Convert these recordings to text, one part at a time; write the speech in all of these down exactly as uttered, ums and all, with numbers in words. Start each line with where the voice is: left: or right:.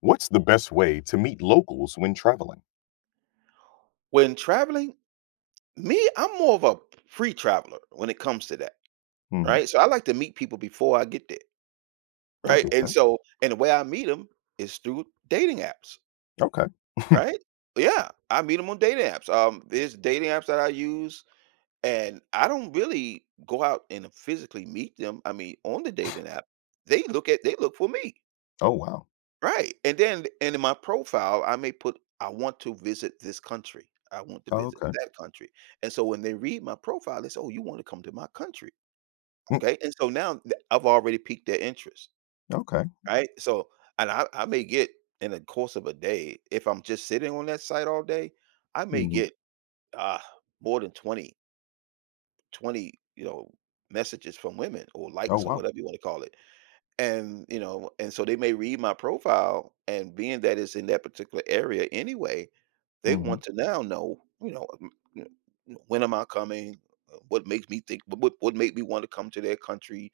left: What's the best way to meet locals when traveling?
right: When traveling, me, I'm more of a free traveler when it comes to that,
left: Mhm.
right: right? So I like to meet people before I get there,
left: I
right: right?
left: get
right: And
left: that.
right: so, and the way I meet them is through dating apps,
left: Okay.
right: right? Yeah, I meet them on dating apps. Um, there's dating apps that I use, and I don't really go out and physically meet them. I mean, on the dating app, they look at they look for me.
left: Oh, wow.
right: Right. And then and in my profile, I may put, I want to visit this country. I want to
left: Oh,
right: visit
left: okay.
right: that country. And so when they read my profile, they say, "Oh, you want to come to my country."
left: Mm,
right: Okay. And so now th- I've already piqued their interest.
left: okay.
right: Right. So and I, I may get in the course of a day, if I'm just sitting on that site all day, I may
left: Mhm.
right: get uh more than twenty twenty, you know, messages from women or
left: Oh,
right: likes or
left: wow.
right: whatever you want to call it, and you know, and so they may read my profile, and being that it's in that particular area anyway, they want
left: Mhm.
right: to now know, you know, m- you know, when am I coming. Uh, what makes me think what what what made me want to come to their country.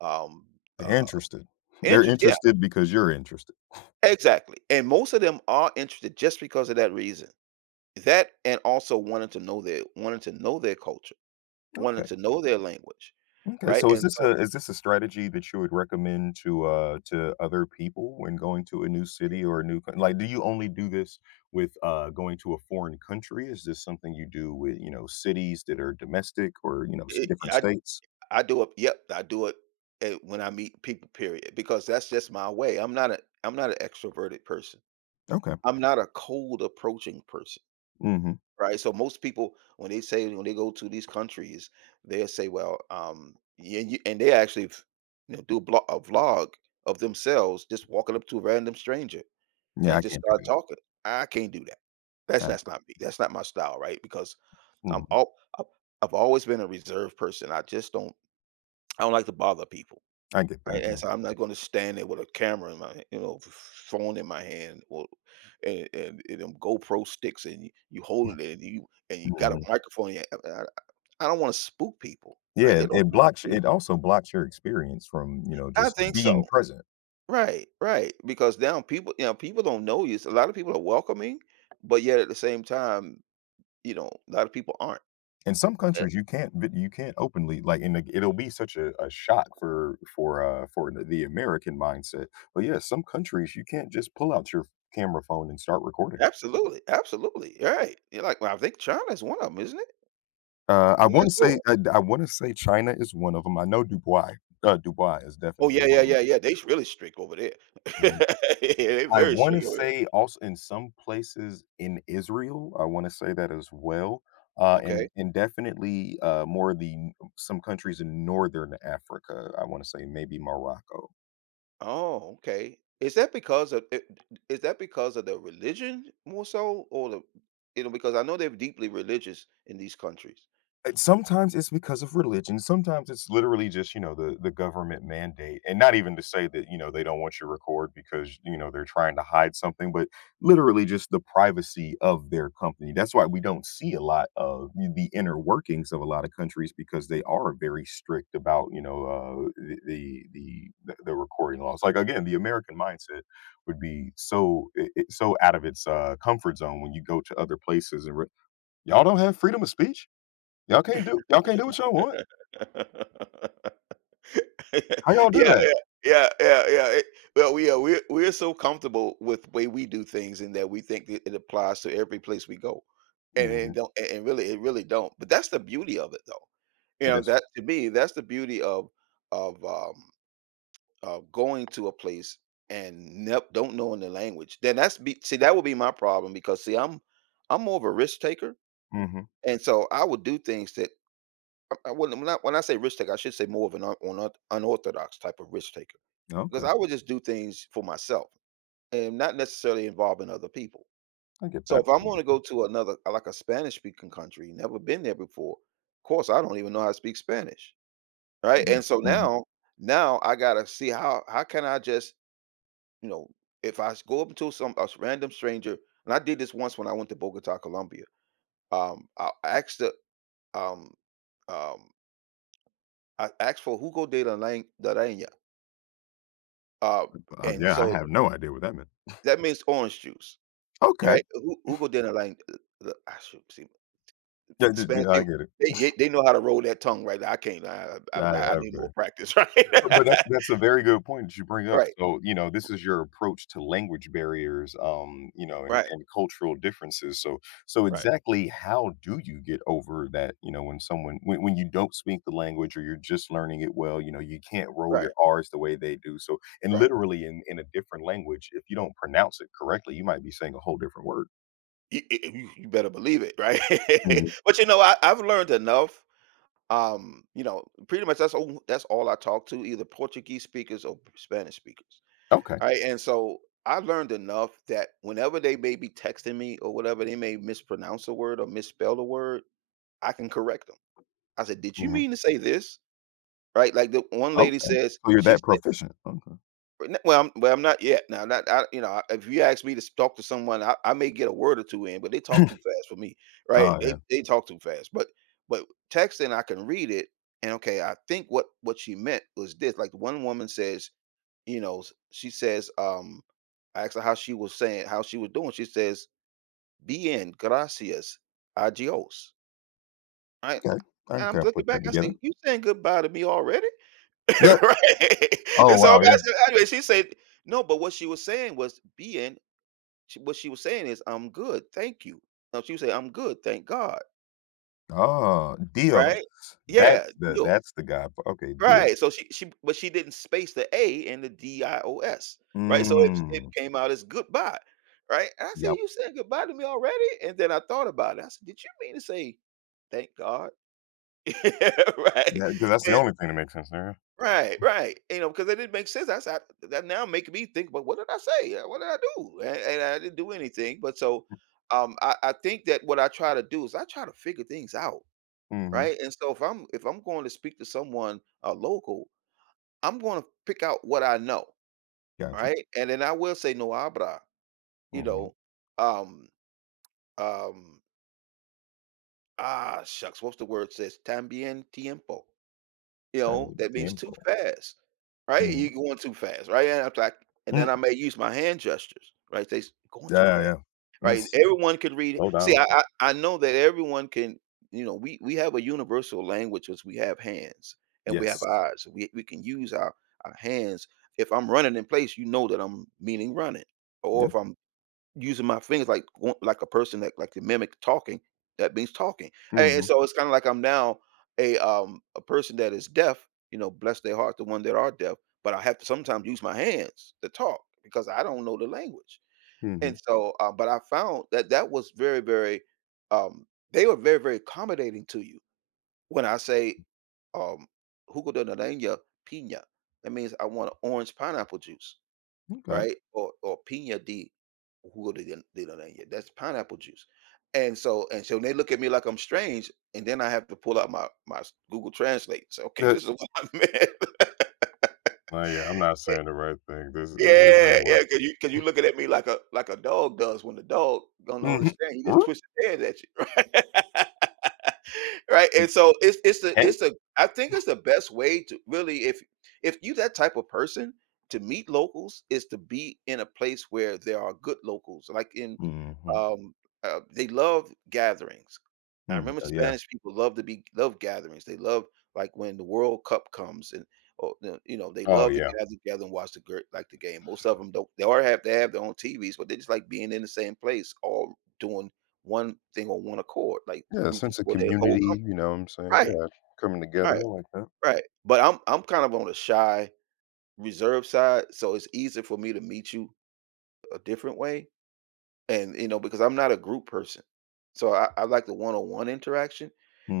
right: Um
left: They're
right: uh
left: interested. They're
right: interest Yeah,
left: interested because you're interested.
right: exactly, and most of them are interested just because of that reason, that and also wanting to know their wanting to know their culture, wanting
left: Okay.
right: to know their language.
left: Okay.
right: Right,
left: So is
right: and
left: this
right: so
left: a is this a strategy that you would recommend to uh to other people when going to a new city or a new coun- like do you only do this with uh going to a foreign country? Is this something you do with, you know, cities that are domestic or, you know, s- different
right: it,
left: states?
right: I do it. Yep, I do it eh, when I meet people. Period, because that's just my way. I'm not a I'm not an extroverted person.
left: Okay.
right: I'm not a cold approaching person,
left: Mhm.
right: right? So most people, when they say, when they go to these countries, they'll say, "Well, um, yeah," you, and they actually, f- you know, do a, blo- a vlog of themselves just walking up to a random stranger
left: Yeah,
right: and
left: I
right: just
left: can't do
right: start talking. I can't do that. That's
left: that.
right: that's not me. That's not my style, right? Because I'm
left: Mhm.
right: all I've I've always been a reserved person. I just don't. I don't like to bother people.
left: I get
right: Right,
left: that,
right: and
left: yeah.
right: so I'm not gonna stand there with a camera in my, you know, f phone in my hand, or and and and them GoPro sticks and you you holding it, and you, and you got a
left: Mhm.
right: microphone in your, I I I don't wanna spook people, right?
left: Yeah,
right: They don't
left: it
right: know
left: blocks
right: me.
left: it also blocks your experience from, you know,
right: I
left: just
right: think
left: being
right: so.
left: present.
right: Right, right, because now people, you know, people don't know you. So a lot of people are welcoming, but yet at the same time, you know, a lot of people aren't.
left: In some
right: A
left: countries, you can't vi you can't openly like, in the it'll be such a a shock for for, uh, for the the American mindset. But, yeah, some countries, you can't just pull out your camera phone and start recording.
right: Absolutely, absolutely, right. You're like, well, I think China's one of them, 'em, isn't it?
left: Uh, I
right: I'm not
left: wanna say
right: sure.
left: I I wanna say China is one of them. I know Dubai, uh, Dubai is
right: Oh,
left: definitely
right: yeah, yeah,
left: one of them.
right: yeah, yeah, they s really strict over there. Yeah, they
left: I
right: very
left: wanna
right: strict over there.
left: say also in some places in Israel, I wanna say that as well, uh,
right: Okay.
left: and and definitely, uh, more of the n- some countries in Northern Africa, I wanna say maybe Morocco.
right: Oh, okay. Is that because of i- is that because of the religion more so, or the, you know, because I know they're deeply religious in these countries.
left: It sometimes it's because of religion, sometimes it's literally just, you know, the the government mandate, and not even to say that, you know, they don't want you to record because, you know, they're trying to hide something, but literally just the privacy of their company. That's why we don't see a lot of the inner workings of a lot of countries because they are very strict about, you know, uh, the the the the the recording laws. Like, again, the American mindset would be so I I so out of its, uh, comfort zone when you go to other places and re "Y'all don't have freedom of speech?" Y'all can't do y'all can't do what y'all want. How y'all do
right: Yeah,
left: that?
right: yeah, yeah, yeah, yeah, it well, we are we're we're so comfortable with the way we do things, and that we think that it applies to every place we go, and it
left: Mhm.
right: don't, and and really it really don't, but that's the beauty of it, though. You
left: It
right: know,
left: is.
right: that to me, that's the beauty of, of, um, of going to a place and nep don't knowing the language. Then that's be see, That would be my problem, because see, I'm I'm more of a risk taker,
left: Mhm.
right: and so I would do things that, I I wouldn't when I when I say risk taker, I should say more of an un, un, unorthodox type of risk taker, because
left: Okay.
right: I would just do things for myself and not necessarily involving other people.
left: I get
right: So
left: that.
right: if I'm
left: I
right: going to
left: get
right: go
left: that.
right: to another, like a Spanish speaking country, never been there before, of course I don't even know how to speak Spanish. Right?
left: Mhm.
right: And so
left: Mhm.
right: now, now I gotta see how how can I just, you know, if I s- go up to some a s- random stranger. And I did this once when I went to Bogota, Colombia. Um, I asked the um um I asked for jugo de la naranja. Uh,
left: Uh,
right: and
left: yeah, I
right: so
left: have no idea what that meant.
right: that means orange juice,
left: Okay.
right: right? Ju- Jugo de naranja. Uh, I should see the
left: Yeah, d
right: Spanish
left: d- I
right: people.
left: get it.
right: They, they they know how to roll that tongue right. Now. I can't. I, I'm
left: I
right: not. I
left: I
right: need more practice. Right.
left: No, but that that's a very good point that you bring up. So, you know, this is your approach to language barriers, um, you know, and,
right: Right. Right.
left: and cultural differences. So, so
right: Right.
left: exactly how do you get over that? You know, when someone when, when you don't speak the language or you're just learning it well, you know, you can't roll
right: Right.
left: your R's the way they do. So, and
right: Right.
left: literally in in a different language, if you don't pronounce it correctly, you might be saying a whole different word.
right: You I you You better believe it, right?
left: Mhm.
right: But, you know, I I've learned enough, um, you know, pretty much that's all that's all I talk to, either Portuguese speakers or Spanish speakers,
left: Okay.
right: all right? And so, I learned enough that whenever they may be texting me or whatever, they may mispronounce a word or misspell a word, I can correct them. I said, "Did you
left: Mhm.
right: mean to say this?" Right? Like, the one lady
left: Okay.
right: says,
left: So you're
right: she
left: that
right: said,
left: proficient. Okay.
right: N well, I'm well, I'm not yet. Now, not I you know, I- if you ask me to s talk to someone, I I may get a word or two in, but they talk too fast for me, right?
left: Oh
right: They
left: yeah.
right: they talk too fast, but but texting, I can read it, and, okay, I think what what she meant was this, like, one woman says, you know, s she says, um I asked her, how she was saying how she was doing, she says, "Bien, gracias, adios," right?
left: Okay. I can
right: And I'm
left: kind of
right: looking
left: put
right: back,
left: that
right: I
left: together.
right: say, "You saying goodbye to me already?"
left: Yeah.
right: Right?
left: Oh
right: And so I'm
left: wow. Yeah.
right: asking, anyway, she said, no, but what she was saying was being, she, what she was saying is, I'm good, thank you. No, she would say, I'm good, thank God,
left: Oh, Dios.
right: right?
left: That's
right: Yeah,
left: the
right: deals,
left: that's the guy. Okay, Dios.
right: right? So she, she, but she didn't space the A and the D I O S, right? So it, it
left: Mm,
right: came out as goodbye, right? And I said,
left: yep.
right: you said goodbye to me already? And then I thought about it. I said, did you mean to say thank God? Right?
left: Because that's the only thing that makes sense there.
right: Right, right. You know, because that didn't make sense. I s- I- that now make me think, but what did I say? Uh, What did I do? And, and I didn't do anything. But so um I, I think that what I try to do is I try to figure things out.
left: Mhm.
right: Right. And so if I'm if I'm going to speak to someone, uh, local, I'm going to pick out what I know.
left: Gotcha.
right: Right. And then I will say no abra, you
left: Mhm.
right: know. Um um ah shucks, what's the word says? También tiempo. You know,
left: Dame
right: that means too
left: tiempo.
right: fast, right? You're
left: Mhm.
right: going too fast, right? And I'm like, and
left: Mm.
right: then I may use my hand gestures, right? They s going
left: Yeah,
right: too
left: yeah,
right: fast,
left: yeah. Mm,
right: right? Everyone could read it.
left: slow
right: See,
left: down.
right: I I I know that everyone can, you know, we we have a universal language because we have hands, and we have
left: Yes.
right: eyes. We we can use our our hands. If I'm running in place, you know that I'm meaning running, or if
left: Yep.
right: I'm using my fingers like, go like a person that like to mimic talking, that means talking. And and
left: Mhm,
right: so it's kinda like I'm now a, um, a person that is deaf, you know, bless their heart, the one that are deaf, but I have to sometimes use my hands to talk because I don't know the language.
left: mhm.
right: And so, uh, but I found that that was very, very, um, they were very, very accommodating to you. When I say, um, "Jugo de naranja piña," that means I want a orange pineapple juice,
left: Okay.
right: right? Or or piña de jugo de, lia- de naranja. That's pineapple juice. And so, and so they look at me like I'm strange, and then I have to pull out my my Google Translate. So okay,
left: The
right: this is what I meant.
left: Oh, yeah, I'm not saying the right thing. This uh, this
right: Yeah,
left: ain't
right: yeah,
left: work.
right: 'cause you cause you looking at me like a like a dog does when the dog don't
left: Mhm.
right: understand, he just
left: Woo.
right: twists his head at you, right? Right, and so it's it's the it's
left: Hey.
right: the I think it's the best way to really, if if you that type of person to meet locals is to be in a place where there are good locals, like in,
left: Mhm.
right: um uh, they love gatherings. I
left: Mm,
right: remember
left: uh, yeah.
right: Spanish people, love to be love gatherings. They love, like when the World Cup comes and, oh, the, you know, they
left: Oh,
right: love to
left: yeah.
right: gather together and watch the gir like, the game. Most of them 'em don't, they all have to have their own T Vs, but they just like being in the same place, all doing one thing on one accord, like,
left: Yeah, a
right: rooting
left: sense of
right: for their whole com.
left: community, you know what I'm saying?
right: Right,
left: Yeah, coming together, I
right: right,
left: like that.
right: right. But I'm I'm kind of on the shy, reserved side, so it's easier for me to meet you a different way. And, you know, because I'm not a group person. So I, I like the one-on-one interaction.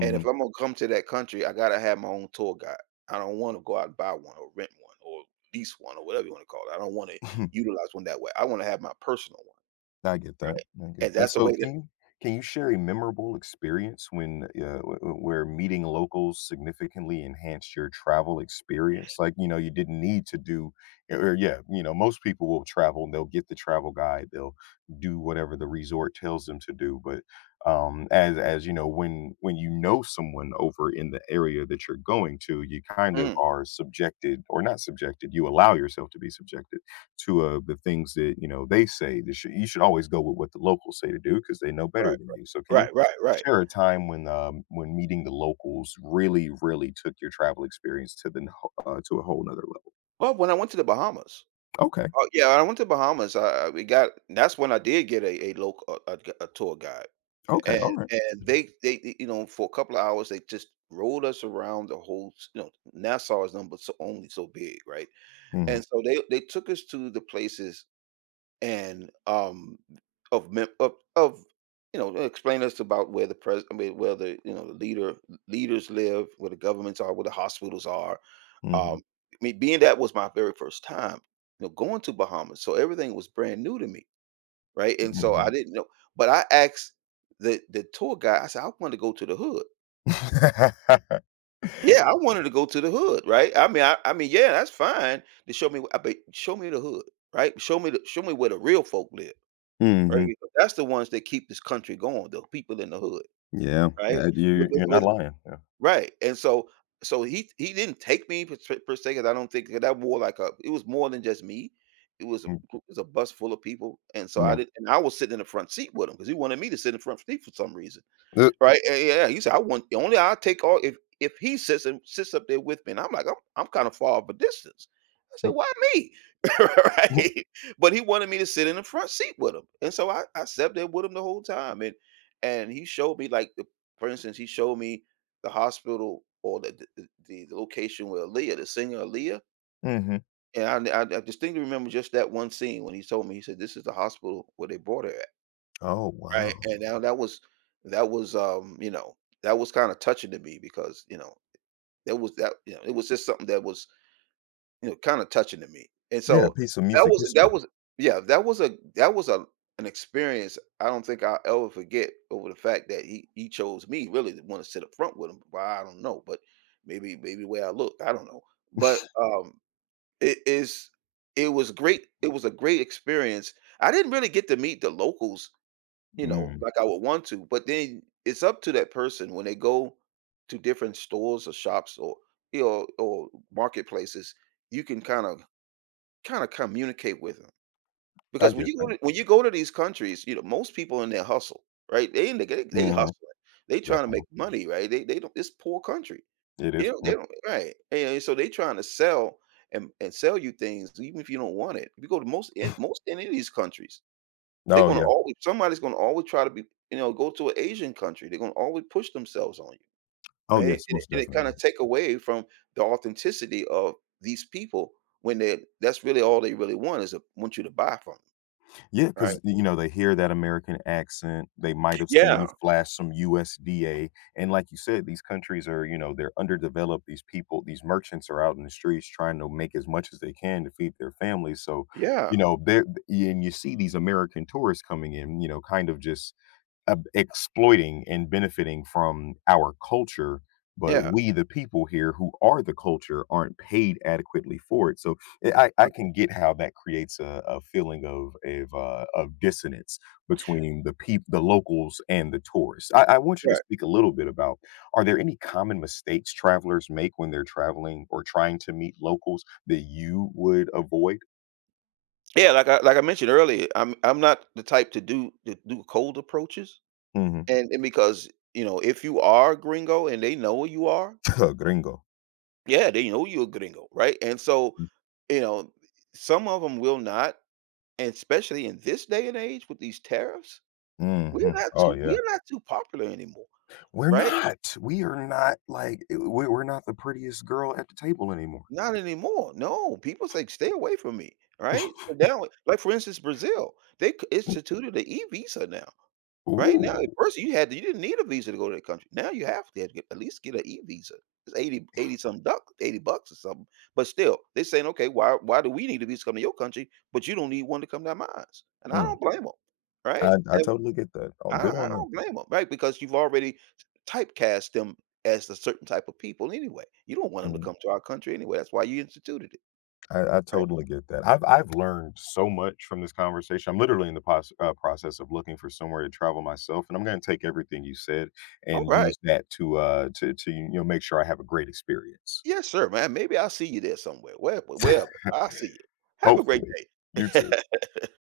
right: And if I'm gonna come to that country, I gotta have my own tour guide. I don't want to go out and buy one or rent one or lease one or whatever you want to call it. I don't want to utilize one that way. I want to have my personal one,
left: I get that,
right: right?
left: I get
right: And
left: that.
right: that's the way
left: So
right: that...
left: can you can you share a memorable experience when, uh, w w where meeting locals significantly enhanced your travel experience? Like, you know, you didn't need to do eh, or yeah, you know, most people will travel and they'll get the travel guide, they'll do whatever the resort tells them to do, but, um, as as, you know, when when you know someone over in the area that you're going to, you kind of
right: Mm,
left: are subjected or not subjected, you allow yourself to be subjected to uh, the things that you know they say. This should, you should always go with what the locals say to do because they know better
right: right,
left: than you. So can you
right: right, right, right.
left: share a time when um, when meeting the locals really really took your travel experience to the n- uh, to a whole nother level?
right: Well, when I went to the Bahamas,
left: Okay,
right: oh yeah, I went to Bahamas. I, I- we got that's when I did get a, a local, a, a, a tour guide.
left: okay,
right: And
left: all right.
right: and they they they you know, for a couple of hours, they just rolled us around the whole s you know, Nassau is number so only so big, right?
left: Mm-hmm,
right: And so they they took us to the places, and, um, of mem of of you know, explain us about where the pres I mean, where the, you know, the leader leaders live, where the governments are, where the hospitals are.
left: mm-hmm,
right: Um, I mean, being that was my very first time, you know, going to Bahamas, so everything was brand new to me, right? And so
left: mm-hmm.
right: I didn't know, but I asked the the tour guy. I said, "I want to go to the hood." Yeah, I wanted to go to the hood, right? I mean, I, I mean, yeah, that's fine to show me, wh- but show me the hood, right? Show me the show me where the real folk live, right?
left: Hmm.
right: Because that's the ones that keep this country going, the people in the hood,
left: Yeah,
right: right?
left: yeah,
right: But,
left: you you're not
right: but-
left: lying. Yeah.
right: Right, and so so he he didn't take me per se per se 'cause I don't think 'cause that more like a... it was more than just me. It was a
left: Mm,
right: it was a bus full of people, and so I
left: yeah.
right: did, and I was sitting in the front seat with him because he wanted me to sit in the front seat for some reason.
left: Uh,
right: Right? Eh, yeah, yeah. He said, "I want only I take all if if he sits and sits up there with me." And I'm like, "I'm I'm kind of far of a distance." I said,
left: mm,
right: "Why me?" Right? But he wanted me to sit in the front seat with him, and so I I sat there with him the whole time, and and he showed me like the... for instance, he showed me the hospital or the the, the, the location where Aaliyah, the singer Aaliyah.
left: mhm.
right: And I, I I distinctly remember just that one scene when he told me. He said, "This is the hospital where they brought her."
left: Oh
right: Right, and
left: wow.
right: now that was... that was, um, you know, that was kinda touching to me because, you know, that was... that you know, it was just something that was, you know, kinda touching to me, and
left: Yeah, a
right: so
left: piece of
right: that
left: music
right: was...
left: history.
right: that was, yeah, that was a... that was a... an experience I don't think I'll ever forget, over the fact that he he chose me really to wanna sit up front with him. Why? I don't know, but maybe maybe the way I look, I don't know, but, um, it is... it was great it was a great experience. I didn't really get to meet the locals, you know,
left: Mm,
right: like I would want to, but then it's up to that person. When they go to different stores or shops, or you know, or marketplaces, you can kind of kind of communicate with them.
left: I
right: Because when
left: get
right: you go
left: that.
right: to when you go to these countries, you know, most people in their hustle, right? They in the they, they
left: Hmm.
right: hustling. They trying to make money, right? They they don't it's poor country.
left: It
right: You
left: is,
right: know, they
left: yeah.
right: don't... right. And so they trying to sell, and, and sell you things even if you don't want it. If you go to most in most any of these countries, they're
left: Oh,
right: gonna
left: yeah.
right: always... somebody's gonna always try to be, you know, go to an Asian country. They're gonna always push themselves on you,
left: Oh,
right: right?
left: yes,
right: And it,
left: most
right: and it kind
left: definitely.
right: of take away from the authenticity of these people when they... that's really all they really want is to want you to buy from 'em,
left: Yeah,
right: right?
left: because you know, they hear that American accent, they might have seen
right: Yeah,
left: you flash some U S D A, and like you said, these countries are, you know, they're underdeveloped, these people these merchants are out in the streets trying to make as much as they can to feed their families, so,
right: yeah,
left: you know, they and you see these American tourists coming in, you know, kind of just ab- exploiting and benefiting from our culture but
right: yeah,
left: we the people here who are the culture aren't paid adequately for it so i, I
right: uh,
left: I can get how that creates a, a feeling of of, uh, of dissonance between the people the locals and the tourists. I, I want you to
right: right.
left: speak a little bit about are there any common mistakes travelers make when they're traveling or trying to meet locals that you would avoid.
right: Yeah, like I like I mentioned earlier, I'm I'm not the type to do to do cold approaches,
left: Hmm.
right: and and because, you know, if you are a gringo and they know you are,
left: Gringo.
right: yeah, they know you're a gringo, right? And so, you know, some of them will not... And especially in this day and age with these tariffs,
left: Hmm.
right: we're not
left: Oh
right: too
left: yeah.
right: we're not too popular anymore,
left: We're
right: right?
left: not. We are not like eh, we we're not the prettiest girl at the table anymore.
right: Not anymore. No, people say, "Stay away from me," right? So now, like for instance, Brazil, they c- instituted the e visa now, right? Now, at
left: Ooh.
right: first you had you didn't need a visa to go to the country. Now you have to get, at least get an e visa. It's eighty eighty some duck, eighty bucks or something. But still, they're saying, okay, why why do we need a visa to come to your country, but you don't need one to come to mine? And I
left: Mm,
right: don't blame them, right?
left: I I totally get that. Oh,
right: I
left: good
right: I
left: on them.
right: don't blame them, right? Because you've already typecast them as a certain type of people anyway. You don't want them to
left: Mm,
right: come to our country anyway. That's why you instituted it,
left: I I
right: right?
left: totally get that. I've I've learned so much from this conversation. I'm literally in the pos- uh, process of looking for somewhere to travel myself, and I'm going to take everything you said
right: All
left: and
right: right.
left: use that to uh to to you know make sure I have a great experience.
right: Yes, sir, man. Maybe I'll see you there somewhere. Wherever, wherever. I'll see you. Have a great
left: Hopefully,
right: day.
left: you too.